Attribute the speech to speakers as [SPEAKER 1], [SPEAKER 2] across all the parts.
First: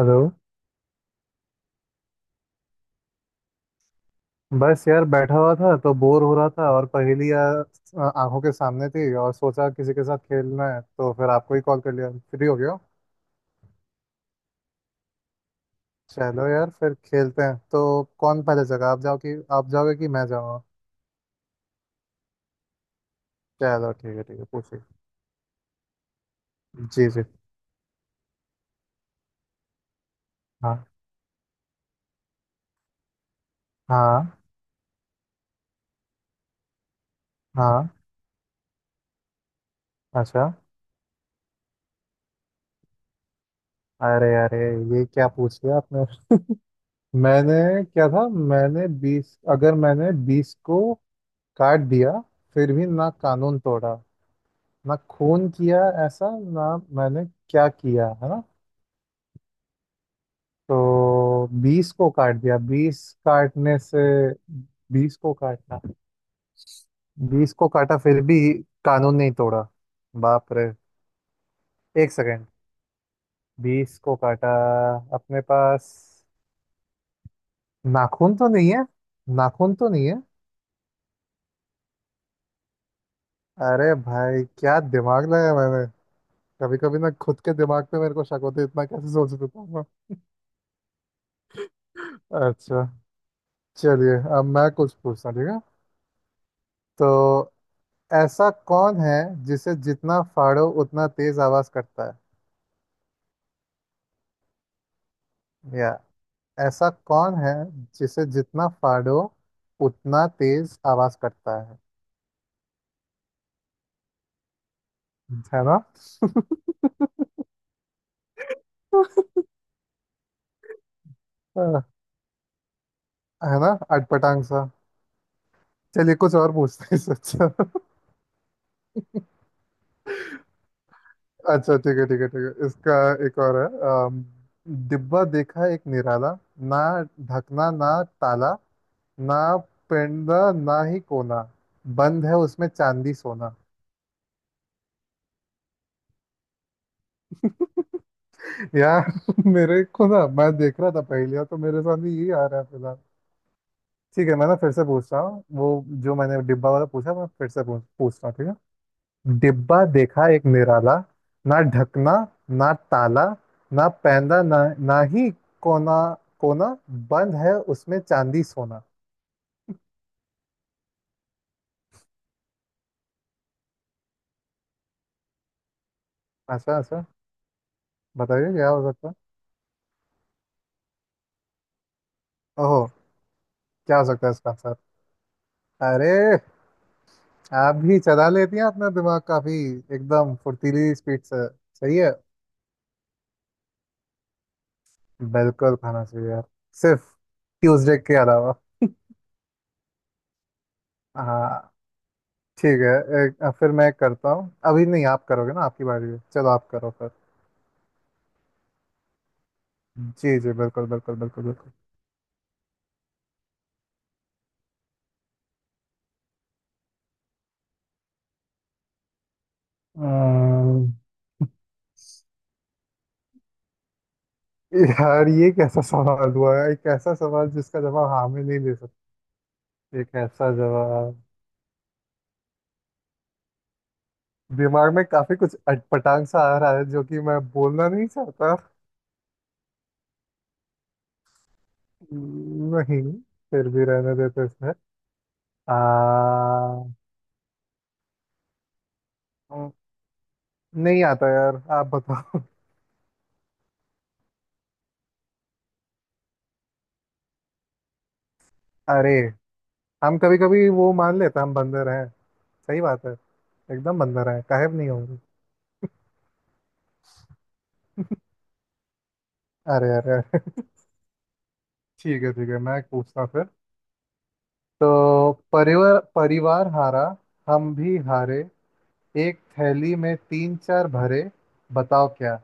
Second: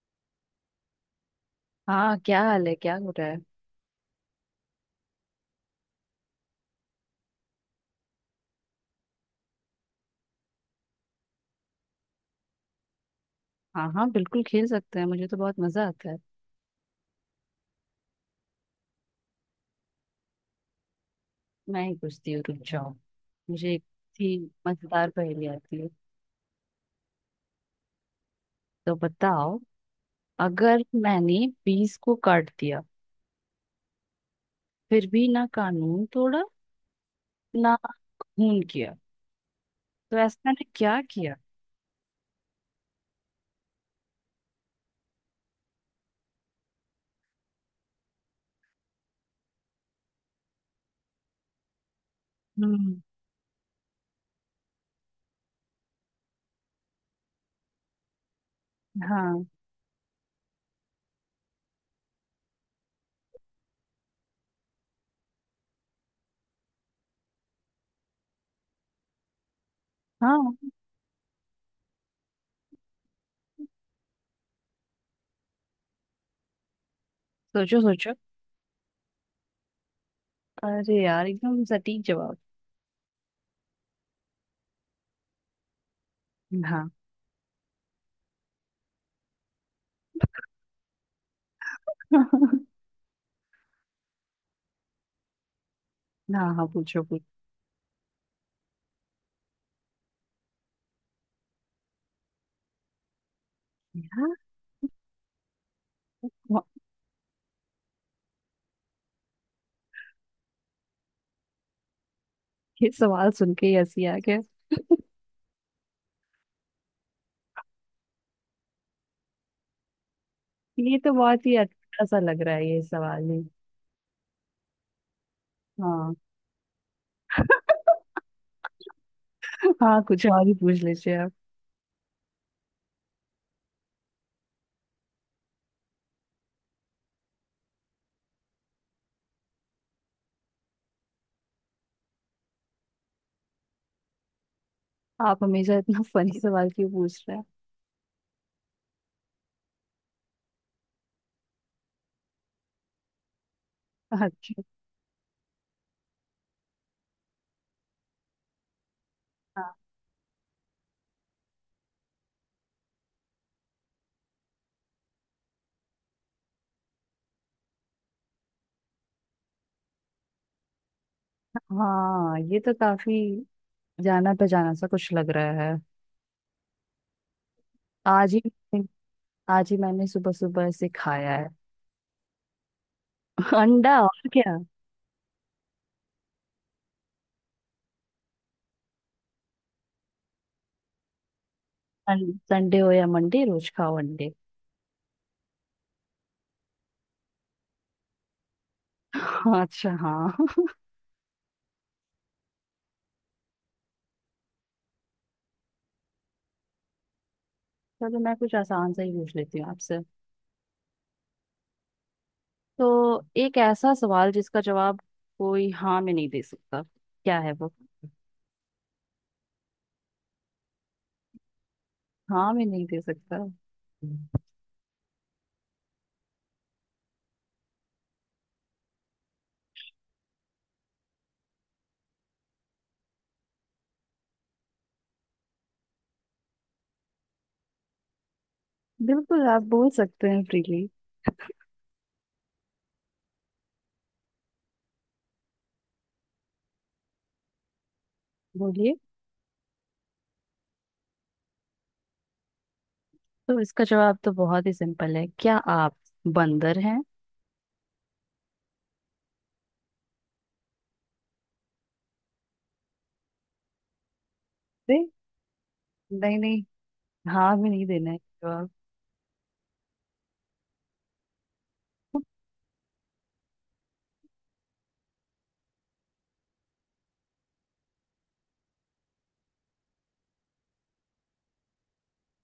[SPEAKER 1] Hello.
[SPEAKER 2] हाँ, क्या हाल है? क्या हो रहा है?
[SPEAKER 1] बस यार बैठा हुआ था तो बोर हो रहा था और पहेलियाँ आंखों के सामने थी और सोचा किसी के साथ खेलना है तो फिर आपको ही कॉल कर लिया। फ्री हो गया हो?
[SPEAKER 2] हाँ हाँ, बिल्कुल खेल सकते हैं। मुझे तो बहुत मजा आता है।
[SPEAKER 1] चलो यार, फिर खेलते हैं तो। कौन पहले जगह आप जाओ कि आप जाओगे कि मैं जाऊँगा।
[SPEAKER 2] मैं ही पूछती हूँ, रुक जाओ। मुझे एक
[SPEAKER 1] चलो ठीक है
[SPEAKER 2] थी
[SPEAKER 1] ठीक है, पूछिए।
[SPEAKER 2] मजेदार पहेली आती है,
[SPEAKER 1] जी जी।
[SPEAKER 2] तो बताओ। अगर
[SPEAKER 1] हाँ
[SPEAKER 2] मैंने बीस को काट दिया,
[SPEAKER 1] हाँ
[SPEAKER 2] फिर भी ना कानून तोड़ा, ना
[SPEAKER 1] हाँ।
[SPEAKER 2] खून किया, तो ऐसा
[SPEAKER 1] अच्छा।
[SPEAKER 2] मैंने क्या किया?
[SPEAKER 1] अरे अरे, ये क्या पूछ लिया आपने। मैंने क्या था? मैंने 20, अगर मैंने 20 को काट दिया फिर भी
[SPEAKER 2] हम्म।
[SPEAKER 1] ना कानून तोड़ा ना खून किया, ऐसा ना मैंने क्या किया, है ना?
[SPEAKER 2] हाँ
[SPEAKER 1] तो 20 को काट दिया। 20 काटने से, 20 को काटना, 20 को काटा फिर भी कानून नहीं तोड़ा।
[SPEAKER 2] हाँ।
[SPEAKER 1] बाप रे। एक सेकेंड। 20 को काटा। अपने पास
[SPEAKER 2] सोचो सोचो।
[SPEAKER 1] नाखून तो नहीं है? नाखून तो नहीं है।
[SPEAKER 2] अरे यार, एकदम सटीक जवाब।
[SPEAKER 1] अरे भाई, क्या दिमाग लगाया मैंने। कभी
[SPEAKER 2] हाँ।
[SPEAKER 1] कभी ना खुद के दिमाग पे मेरे को शक होता है, इतना कैसे सोच देता हूँ मैं। अच्छा। चलिए अब मैं कुछ पूछता हूँ, ठीक है।
[SPEAKER 2] हाँ हाँ, पूछो
[SPEAKER 1] तो
[SPEAKER 2] पूछो।
[SPEAKER 1] ऐसा कौन है जिसे जितना फाड़ो उतना तेज आवाज करता है?
[SPEAKER 2] यार,
[SPEAKER 1] या
[SPEAKER 2] वाह,
[SPEAKER 1] ऐसा कौन है जिसे जितना फाड़ो उतना तेज आवाज करता है?
[SPEAKER 2] ये सवाल सुन के ही हंसी आ गया।
[SPEAKER 1] है ना।
[SPEAKER 2] ये तो बहुत ही
[SPEAKER 1] अ,
[SPEAKER 2] अच्छा सा लग रहा है ये सवाल ही।
[SPEAKER 1] है ना, अटपटांग सा।
[SPEAKER 2] हाँ।
[SPEAKER 1] चलिए कुछ और पूछते हैं इससे अच्छा।
[SPEAKER 2] हाँ, कुछ और ही पूछ लीजिए आप।
[SPEAKER 1] अच्छा, ठीक है ठीक है ठीक है, इसका एक और है। अम, डिब्बा देखा एक निराला, ना ढकना ना ताला ना पेंडा ना ही कोना, बंद है उसमें चांदी सोना।
[SPEAKER 2] आप हमेशा इतना फनी सवाल क्यों पूछ रहे
[SPEAKER 1] यार। मेरे को ना, मैं देख रहा था पहेलियां तो मेरे सामने यही आ रहा है फिलहाल।
[SPEAKER 2] हैं?
[SPEAKER 1] ठीक है, मैं ना
[SPEAKER 2] अच्छा।
[SPEAKER 1] फिर से पूछ रहा हूँ, वो जो मैंने डिब्बा वाला पूछा, मैं फिर से पूछ पूछ रहा हूँ, ठीक है।
[SPEAKER 2] हाँ।
[SPEAKER 1] डिब्बा देखा एक निराला, ना ढकना ना ताला ना पैंदा ना ना ही कोना कोना, बंद है उसमें चांदी सोना।
[SPEAKER 2] हाँ, ये तो काफी जाना पहचाना सा कुछ लग रहा है।
[SPEAKER 1] अच्छा अच्छा,
[SPEAKER 2] आज ही,
[SPEAKER 1] बताइए क्या हो सकता है।
[SPEAKER 2] आज ही मैंने सुबह सुबह इसे खाया है।
[SPEAKER 1] ओहो। क्या
[SPEAKER 2] अंडा
[SPEAKER 1] हो सकता
[SPEAKER 2] और
[SPEAKER 1] है इसका
[SPEAKER 2] क्या।
[SPEAKER 1] आंसर? अरे, आप भी चला लेती हैं अपना दिमाग काफी, एकदम फुर्तीली स्पीड से। सही है।
[SPEAKER 2] संडे हो या मंडे, रोज खाओ अंडे।
[SPEAKER 1] बिल्कुल खाना चाहिए यार, सिर्फ ट्यूसडे के अलावा।
[SPEAKER 2] अच्छा। हाँ।
[SPEAKER 1] हाँ। ठीक है। फिर मैं करता हूँ। अभी नहीं, आप करोगे ना, आपकी बारी है, चलो आप करो फिर।
[SPEAKER 2] चलो, मैं कुछ आसान सा ही पूछ लेती हूँ आपसे।
[SPEAKER 1] जी जी, बिल्कुल बिल्कुल बिल्कुल बिल्कुल।
[SPEAKER 2] तो एक ऐसा सवाल जिसका जवाब कोई हाँ में नहीं दे सकता, क्या है वो?
[SPEAKER 1] अम्म,
[SPEAKER 2] हाँ मैं नहीं दे सकता।
[SPEAKER 1] यार, ये कैसा सवाल हुआ है? एक ऐसा सवाल जिसका जवाब हाँ में नहीं दे सकते? एक ऐसा जवाब। दिमाग में काफी कुछ अटपटांग सा आ रहा है जो कि मैं बोलना नहीं चाहता।
[SPEAKER 2] बिल्कुल, आप बोल सकते हैं फ्रीली।
[SPEAKER 1] नहीं, फिर भी रहने देते इसमें। आ,
[SPEAKER 2] बोलिए।
[SPEAKER 1] नहीं आता यार, आप बताओ।
[SPEAKER 2] तो इसका जवाब तो बहुत ही सिंपल है। क्या आप बंदर हैं?
[SPEAKER 1] अरे, हम कभी कभी वो मान लेते हैं हम बंदर हैं। सही बात है। एकदम बंदर हैं, काहे नहीं
[SPEAKER 2] दे,
[SPEAKER 1] होंगे।
[SPEAKER 2] नहीं नहीं, हाँ में नहीं देना है जवाब।
[SPEAKER 1] अरे अरे अरे। ठीक है ठीक है, मैं पूछता हूँ फिर। तो परिवार परिवार हारा, हम भी हारे, एक थैली में तीन चार भरे, बताओ क्या।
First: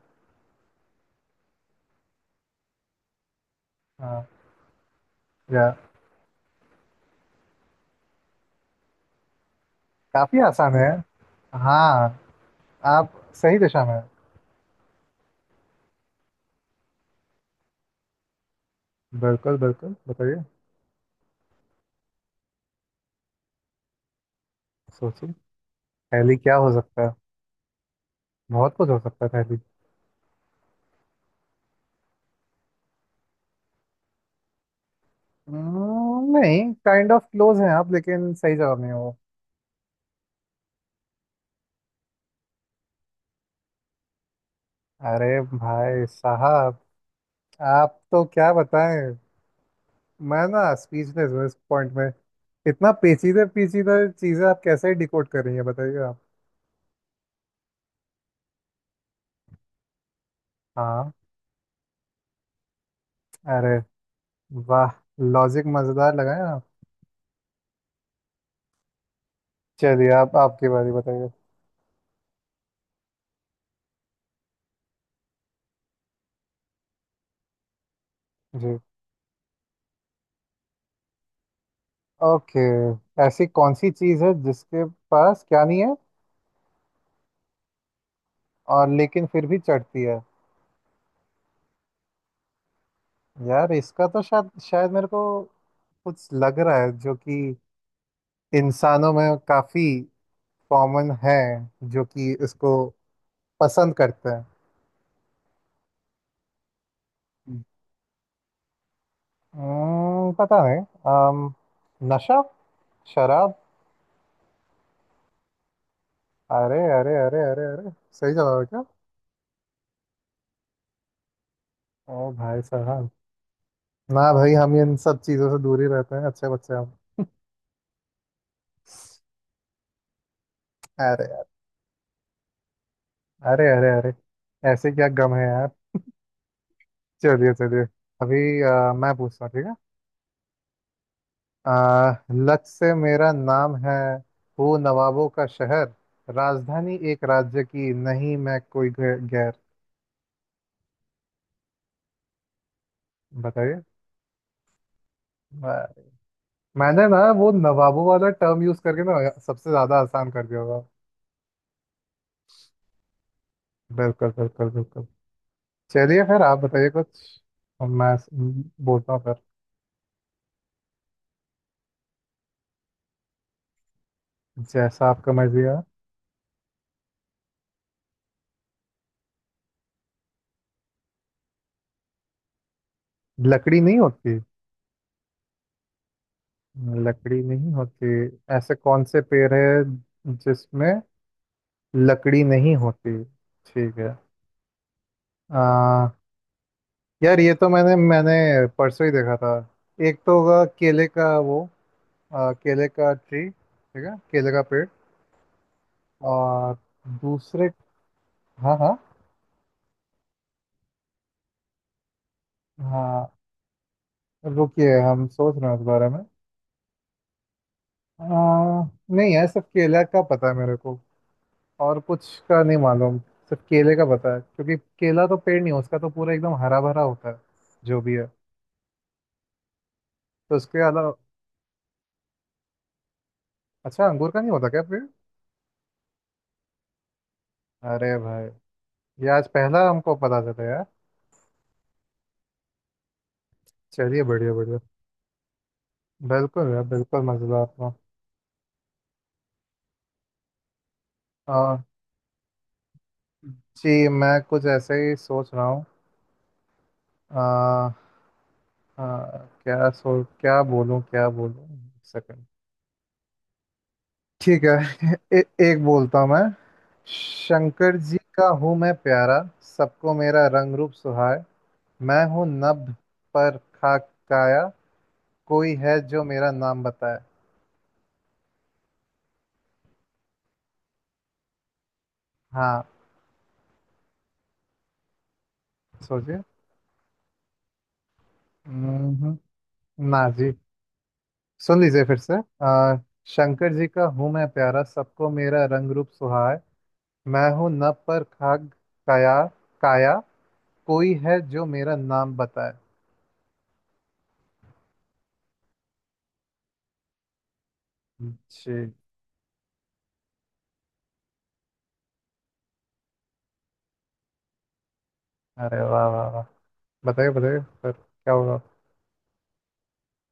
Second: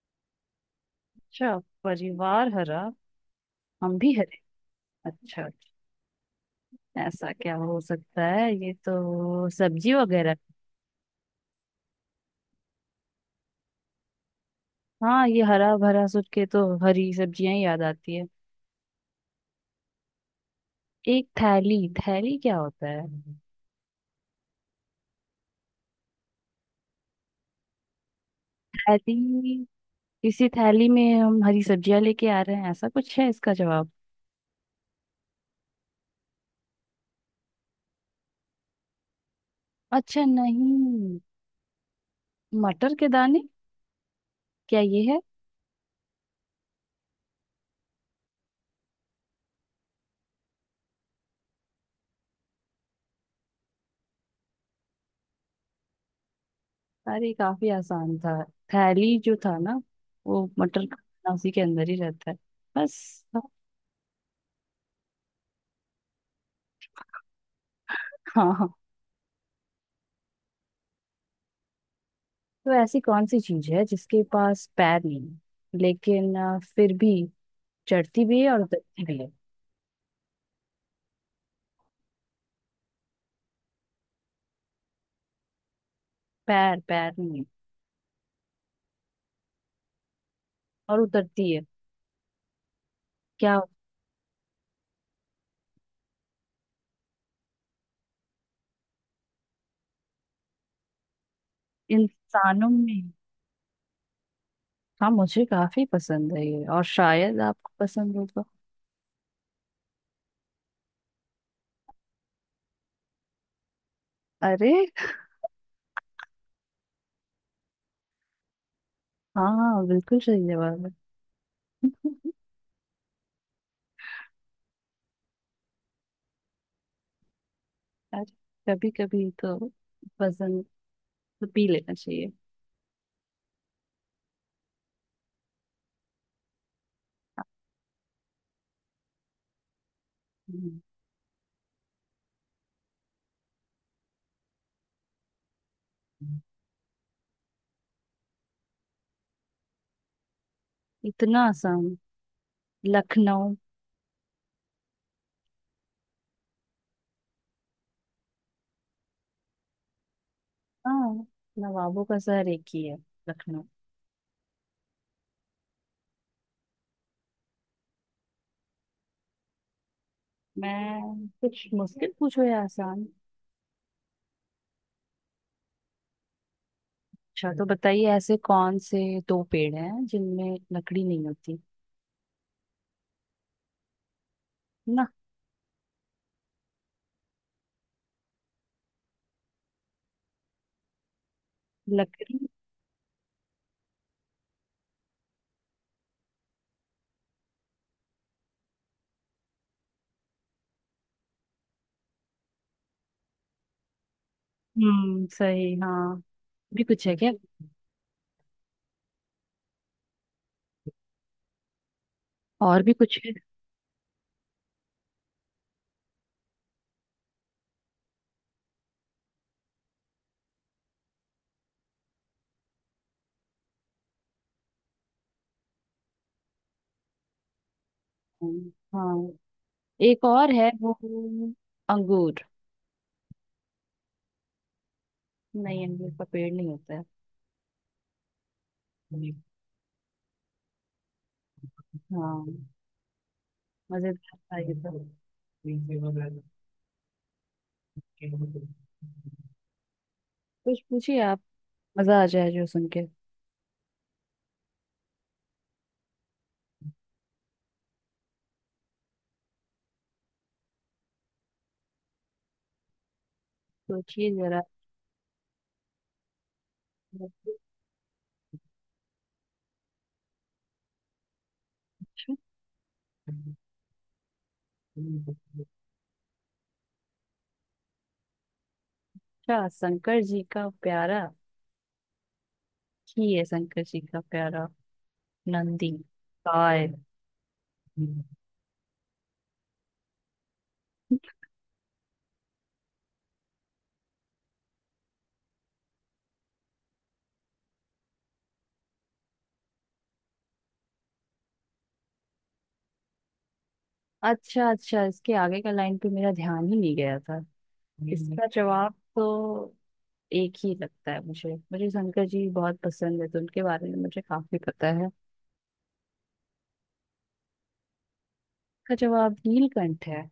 [SPEAKER 2] अच्छा। परिवार हरा, हम भी
[SPEAKER 1] हाँ।
[SPEAKER 2] हरे। अच्छा।
[SPEAKER 1] या।
[SPEAKER 2] ऐसा क्या हो सकता है? ये तो सब्जी वगैरह।
[SPEAKER 1] काफी आसान है। हाँ, आप सही दिशा में हैं।
[SPEAKER 2] हाँ, ये हरा भरा सोच के तो हरी सब्जियां ही याद आती है।
[SPEAKER 1] बिल्कुल बिल्कुल, बताइए।
[SPEAKER 2] एक थैली, थैली क्या होता है?
[SPEAKER 1] सोचिए, थैली क्या हो सकता है। बहुत कुछ हो
[SPEAKER 2] थैली।
[SPEAKER 1] सकता है थैली।
[SPEAKER 2] किसी थैली में हम हरी सब्जियां लेके आ रहे हैं, ऐसा कुछ है इसका जवाब?
[SPEAKER 1] नहीं, काइंड ऑफ क्लोज है आप, लेकिन सही जवाब नहीं है वो।
[SPEAKER 2] अच्छा, नहीं। मटर के दाने, क्या ये है?
[SPEAKER 1] अरे भाई साहब, आप तो क्या बताएं। मैं ना स्पीचलेस हूँ इस पॉइंट में। इतना पेचीदा पेचीदा चीजें आप कैसे डिकोड कर रही हैं, बताइए आप।
[SPEAKER 2] अरे, काफी आसान था। थैली जो था ना, वो मटर का
[SPEAKER 1] हाँ।
[SPEAKER 2] दाना उसी के अंदर ही रहता है। बस।
[SPEAKER 1] अरे वाह, लॉजिक मजेदार लगाए आप।
[SPEAKER 2] हाँ हाँ।
[SPEAKER 1] चलिए, आप आपकी बारी, बताइए।
[SPEAKER 2] तो ऐसी कौन सी चीज है जिसके पास पैर नहीं है, लेकिन फिर भी चढ़ती भी है और
[SPEAKER 1] जी।
[SPEAKER 2] उतरती भी है?
[SPEAKER 1] ओके। ऐसी कौन सी चीज है जिसके पास क्या नहीं है,
[SPEAKER 2] पैर, पैर नहीं है,
[SPEAKER 1] और लेकिन फिर भी चढ़ती है?
[SPEAKER 2] और उतरती है। क्या
[SPEAKER 1] यार इसका तो शायद शायद मेरे को कुछ लग रहा है, जो कि इंसानों में काफी कॉमन है, जो कि
[SPEAKER 2] इंसानों
[SPEAKER 1] इसको
[SPEAKER 2] में?
[SPEAKER 1] पसंद करते हैं।
[SPEAKER 2] हाँ, मुझे काफी पसंद है ये, और शायद आपको पसंद होगा।
[SPEAKER 1] पता नहीं। अम, नशा, शराब।
[SPEAKER 2] अरे।
[SPEAKER 1] अरे अरे अरे अरे अरे, सही जवाब है क्या?
[SPEAKER 2] हाँ हाँ, बिल्कुल सही जवाब है।
[SPEAKER 1] ओ भाई साहब। ना भाई, हम इन सब चीज़ों से दूर ही रहते हैं, अच्छे बच्चे हम।
[SPEAKER 2] यार, कभी कभी तो वजन
[SPEAKER 1] अरे यार।
[SPEAKER 2] तो पी लेना चाहिए।
[SPEAKER 1] अरे अरे अरे, ऐसे क्या गम है यार। चलिए चलिए। अभी मैं पूछता हूँ, ठीक है।
[SPEAKER 2] हम्म।
[SPEAKER 1] लच से मेरा नाम है, हूँ नवाबों का शहर, राजधानी एक राज्य की, नहीं मैं कोई गैर।
[SPEAKER 2] इतना आसान, लखनऊ।
[SPEAKER 1] बताइए। मैं- मैंने ना वो नवाबों वाला टर्म यूज करके ना सबसे ज्यादा आसान कर दिया होगा।
[SPEAKER 2] हाँ, नवाबों का शहर एक ही है, लखनऊ।
[SPEAKER 1] बिल्कुल बिल्कुल बिल्कुल। चलिए फिर आप बताइए कुछ और। मैं बोलता हूँ फिर।
[SPEAKER 2] मैं कुछ मुश्किल पूछो या आसान?
[SPEAKER 1] जैसा आपका मर्जी है।
[SPEAKER 2] अच्छा, तो बताइए ऐसे कौन से दो पेड़ हैं जिनमें लकड़ी नहीं होती?
[SPEAKER 1] लकड़ी नहीं होती?
[SPEAKER 2] ना
[SPEAKER 1] लकड़ी नहीं होती? ऐसे कौन से पेड़ है जिसमें
[SPEAKER 2] लकड़ी।
[SPEAKER 1] लकड़ी नहीं होती? ठीक है। आ, यार, ये तो मैंने मैंने परसों ही देखा था। एक तो होगा केले का वो, केले का ट्री, ठीक है, केले का पेड़।
[SPEAKER 2] हम्म, सही। हाँ
[SPEAKER 1] और
[SPEAKER 2] भी कुछ है क्या?
[SPEAKER 1] दूसरे। हाँ हाँ
[SPEAKER 2] और भी कुछ
[SPEAKER 1] हाँ,
[SPEAKER 2] है।
[SPEAKER 1] रुकिए, हम सोच रहे हैं इस बारे में। आ, नहीं है, सिर्फ केला का पता है मेरे को, और कुछ का नहीं मालूम। सिर्फ केले का पता है, क्योंकि केला तो पेड़ नहीं है, उसका तो पूरा एकदम हरा भरा होता है जो भी है।
[SPEAKER 2] हाँ। एक और
[SPEAKER 1] तो
[SPEAKER 2] है
[SPEAKER 1] उसके
[SPEAKER 2] वो,
[SPEAKER 1] अलावा,
[SPEAKER 2] अंगूर।
[SPEAKER 1] अच्छा, अंगूर का नहीं होता क्या पेड़?
[SPEAKER 2] नहीं, अमरूद का पेड़ नहीं होता है।
[SPEAKER 1] अरे भाई, ये आज पहला हमको पता चला यार।
[SPEAKER 2] हाँ,
[SPEAKER 1] चलिए
[SPEAKER 2] मजेदार
[SPEAKER 1] बढ़िया
[SPEAKER 2] था ये
[SPEAKER 1] बढ़िया,
[SPEAKER 2] तो।
[SPEAKER 1] बिल्कुल यार बिल्कुल मजेदार था।
[SPEAKER 2] कुछ पूछिए आप,
[SPEAKER 1] आ,
[SPEAKER 2] मजा आ जाए जो सुन के।
[SPEAKER 1] जी, मैं कुछ ऐसे ही सोच रहा हूँ। हाँ। क्या सो, क्या बोलूं क्या बोलूं, एक सेकंड।
[SPEAKER 2] सोचिए जरा।
[SPEAKER 1] ठीक है। एक बोलता हूं मैं। शंकर जी का हूं मैं प्यारा, सबको मेरा रंग रूप सुहाए, मैं हूं नभ पर खाक काया,
[SPEAKER 2] अच्छा,
[SPEAKER 1] कोई है जो मेरा नाम बताए?
[SPEAKER 2] शंकर जी का प्यारा
[SPEAKER 1] हाँ।
[SPEAKER 2] ही है, शंकर जी का प्यारा, नंदी,
[SPEAKER 1] सोचिए।
[SPEAKER 2] काय।
[SPEAKER 1] हम्म, ना जी, सुन लीजिए फिर से। आ, शंकर जी का हूँ मैं प्यारा, सबको मेरा रंग रूप सुहाए, मैं हूँ नभ पर खाक काया काया कोई है जो मेरा नाम बताए?
[SPEAKER 2] अच्छा अच्छा, इसके आगे का लाइन पे मेरा ध्यान ही नहीं गया था। इसका
[SPEAKER 1] जी।
[SPEAKER 2] जवाब तो एक ही लगता है मुझे। मुझे शंकर जी बहुत पसंद है, तो उनके बारे में मुझे काफी पता है।
[SPEAKER 1] अरे वाह वाह वाह। बताइए बताइए, फिर क्या होगा।
[SPEAKER 2] इसका जवाब नीलकंठ है।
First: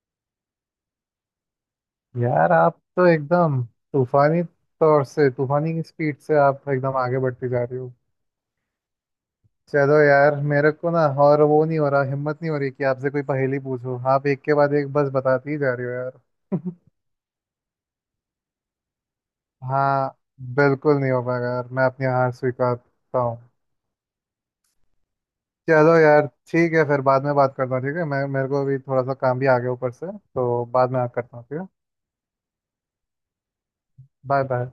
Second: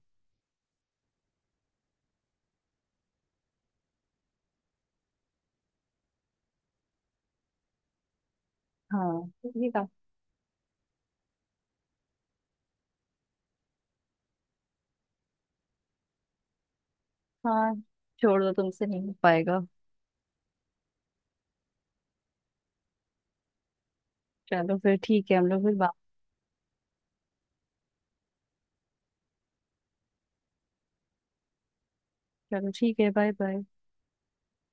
[SPEAKER 1] यार आप तो एकदम तूफानी तौर से, तूफानी की स्पीड से आप एकदम आगे बढ़ती जा रही हो।
[SPEAKER 2] हाँ, ये का।
[SPEAKER 1] चलो यार मेरे को ना, और वो नहीं हो रहा, हिम्मत नहीं हो रही कि आपसे कोई पहेली पूछो, आप एक के बाद एक बस बताती ही जा रही हो यार।
[SPEAKER 2] हाँ, छोड़ दो, तुमसे नहीं हो पाएगा।
[SPEAKER 1] हाँ, बिल्कुल नहीं हो पाएगा यार, मैं अपनी हार स्वीकारता हूँ।
[SPEAKER 2] चलो फिर, ठीक है, हम लोग फिर बात।
[SPEAKER 1] चलो यार ठीक है, फिर बाद में बात करता हूँ, ठीक है। मैं, मेरे को अभी थोड़ा सा काम भी आ गया ऊपर से, तो बाद में बात करता हूँ, ठीक है।
[SPEAKER 2] चलो ठीक है, बाय बाय।
[SPEAKER 1] Bye bye.